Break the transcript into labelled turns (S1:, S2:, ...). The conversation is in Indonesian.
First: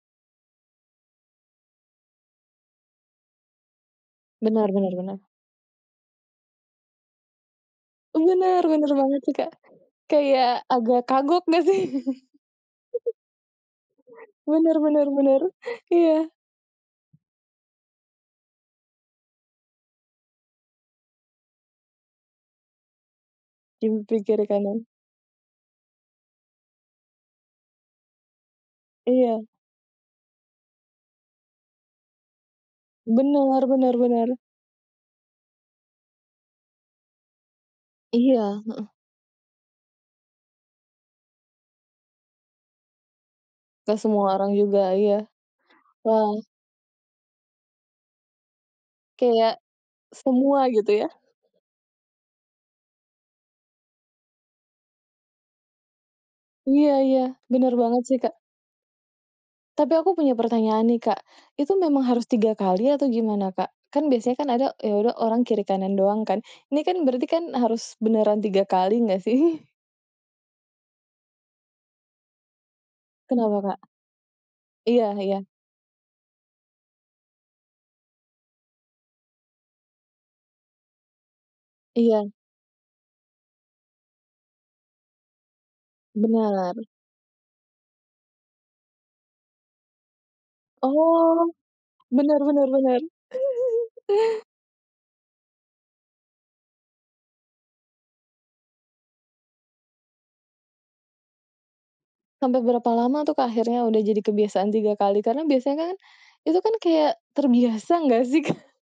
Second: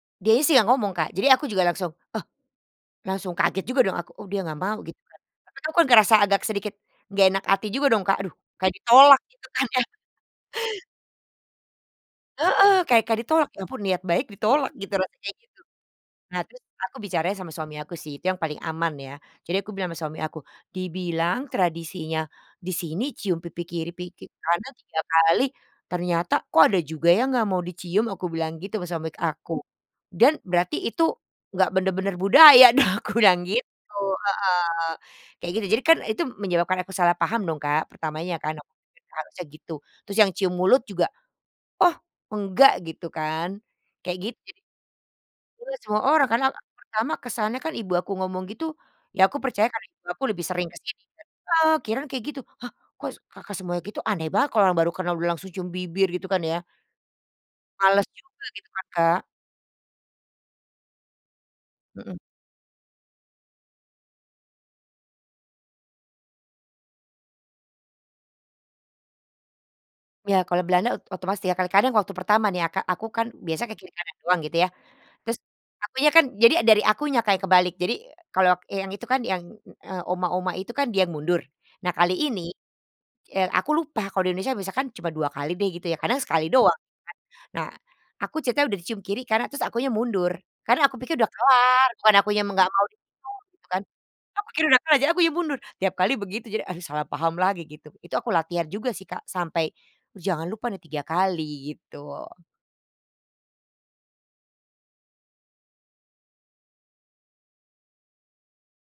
S1: Dianya sih yang ngomong Kak, jadi aku juga langsung, oh, langsung kaget juga dong aku, oh dia nggak
S2: Benar
S1: mau
S2: benar
S1: gitu kan.
S2: benar.
S1: Tapi aku kan ngerasa agak sedikit nggak enak hati juga dong, Kak,
S2: Ih,
S1: aduh
S2: bener
S1: kayak
S2: benar banget
S1: ditolak
S2: sih,
S1: gitu
S2: Kak.
S1: kan ya?
S2: Kayak agak kagok nggak sih?
S1: Heeh, kayak kayak ditolak, ya ampun niat baik ditolak
S2: Bener
S1: gitu
S2: bener
S1: rasanya kayak
S2: bener.
S1: gitu.
S2: Iya.
S1: Nah terus kan aku bicara sama suami aku sih itu yang paling aman ya, jadi aku bilang sama suami aku, "Dibilang tradisinya di sini cium pipi kiri,
S2: Cium pipi
S1: pipi
S2: kiri
S1: kanan
S2: kanan.
S1: 3 kali ternyata kok ada juga yang enggak mau dicium?" Aku bilang gitu sama suami
S2: Iya.
S1: aku, "dan berarti itu enggak bener-bener budaya dong," aku bilang
S2: Benar benar
S1: gitu,
S2: benar.
S1: heeh, kayak gitu. Jadi kan itu menyebabkan aku salah paham dong, Kak, pertamanya kan
S2: Iya,
S1: aku
S2: heeh.
S1: harusnya gitu, terus yang cium mulut juga, oh enggak gitu kan
S2: Gak
S1: kayak
S2: semua
S1: gitu
S2: orang
S1: jad
S2: juga, iya.
S1: dilihat semua orang
S2: Wah.
S1: karena aku pertama kesannya kan ibu aku ngomong gitu, ya aku
S2: Kayak,
S1: percaya karena Ibu aku lebih sering
S2: semua gitu
S1: kesini,
S2: ya?
S1: heeh, kirain kayak gitu. Hah kok kakak semuanya gitu aneh banget kalau orang baru karena udah langsung cium bibir gitu kan ya?
S2: Iya iya, bener banget
S1: Males
S2: sih, Kak.
S1: juga gitu kan, Kak?
S2: Tapi aku punya pertanyaan nih, Kak, itu memang
S1: Mhm.
S2: harus 3 kali atau gimana, Kak? Kan biasanya kan ada, eee, yaudah orang kiri kanan doang kan, ini kan berarti kan harus beneran 3 kali nggak sih?
S1: Iya, kalau Belanda o otomatis ya kadang-kadang waktu pertama nih ya, Kak, aku kan
S2: Kenapa,
S1: biasanya ke
S2: Kak?
S1: kiri kanan doang gitu ya,
S2: Iya
S1: terus
S2: iya.
S1: akunya kan jadi dari akunya kayak kebalik. Jadi kalau k yang itu kan yang, eee, oma-oma itu kan dia mundur, nah kali
S2: Iya.
S1: ini, eee, aku lupa kalau di Indonesia misalkan cuma 2 kali deh gitu ya, kadang sekali doang
S2: Benar
S1: kan, nah aku ceritanya udah dicium kiri kanan terus akunya mundur karena aku pikir udah
S2: Oh.
S1: kelar bukan
S2: Bener
S1: akunya me enggak
S2: bener
S1: mau [unintelligible]
S2: bener.
S1: gitu kan. Aku pikir udah kelar jadinya akunya mundur tiap kali begitu jadi aduh salah paham lagi gitu, itu aku latihan juga sih, Kak, sampai jangan lupa nih 3 kali gitu.
S2: Sampai berapa lama tu, Kak, akhirnya udah jadi kebiasaan 3 kali? Karena biasanya kan itu kan kayak terbiasa enggak sih, Kak?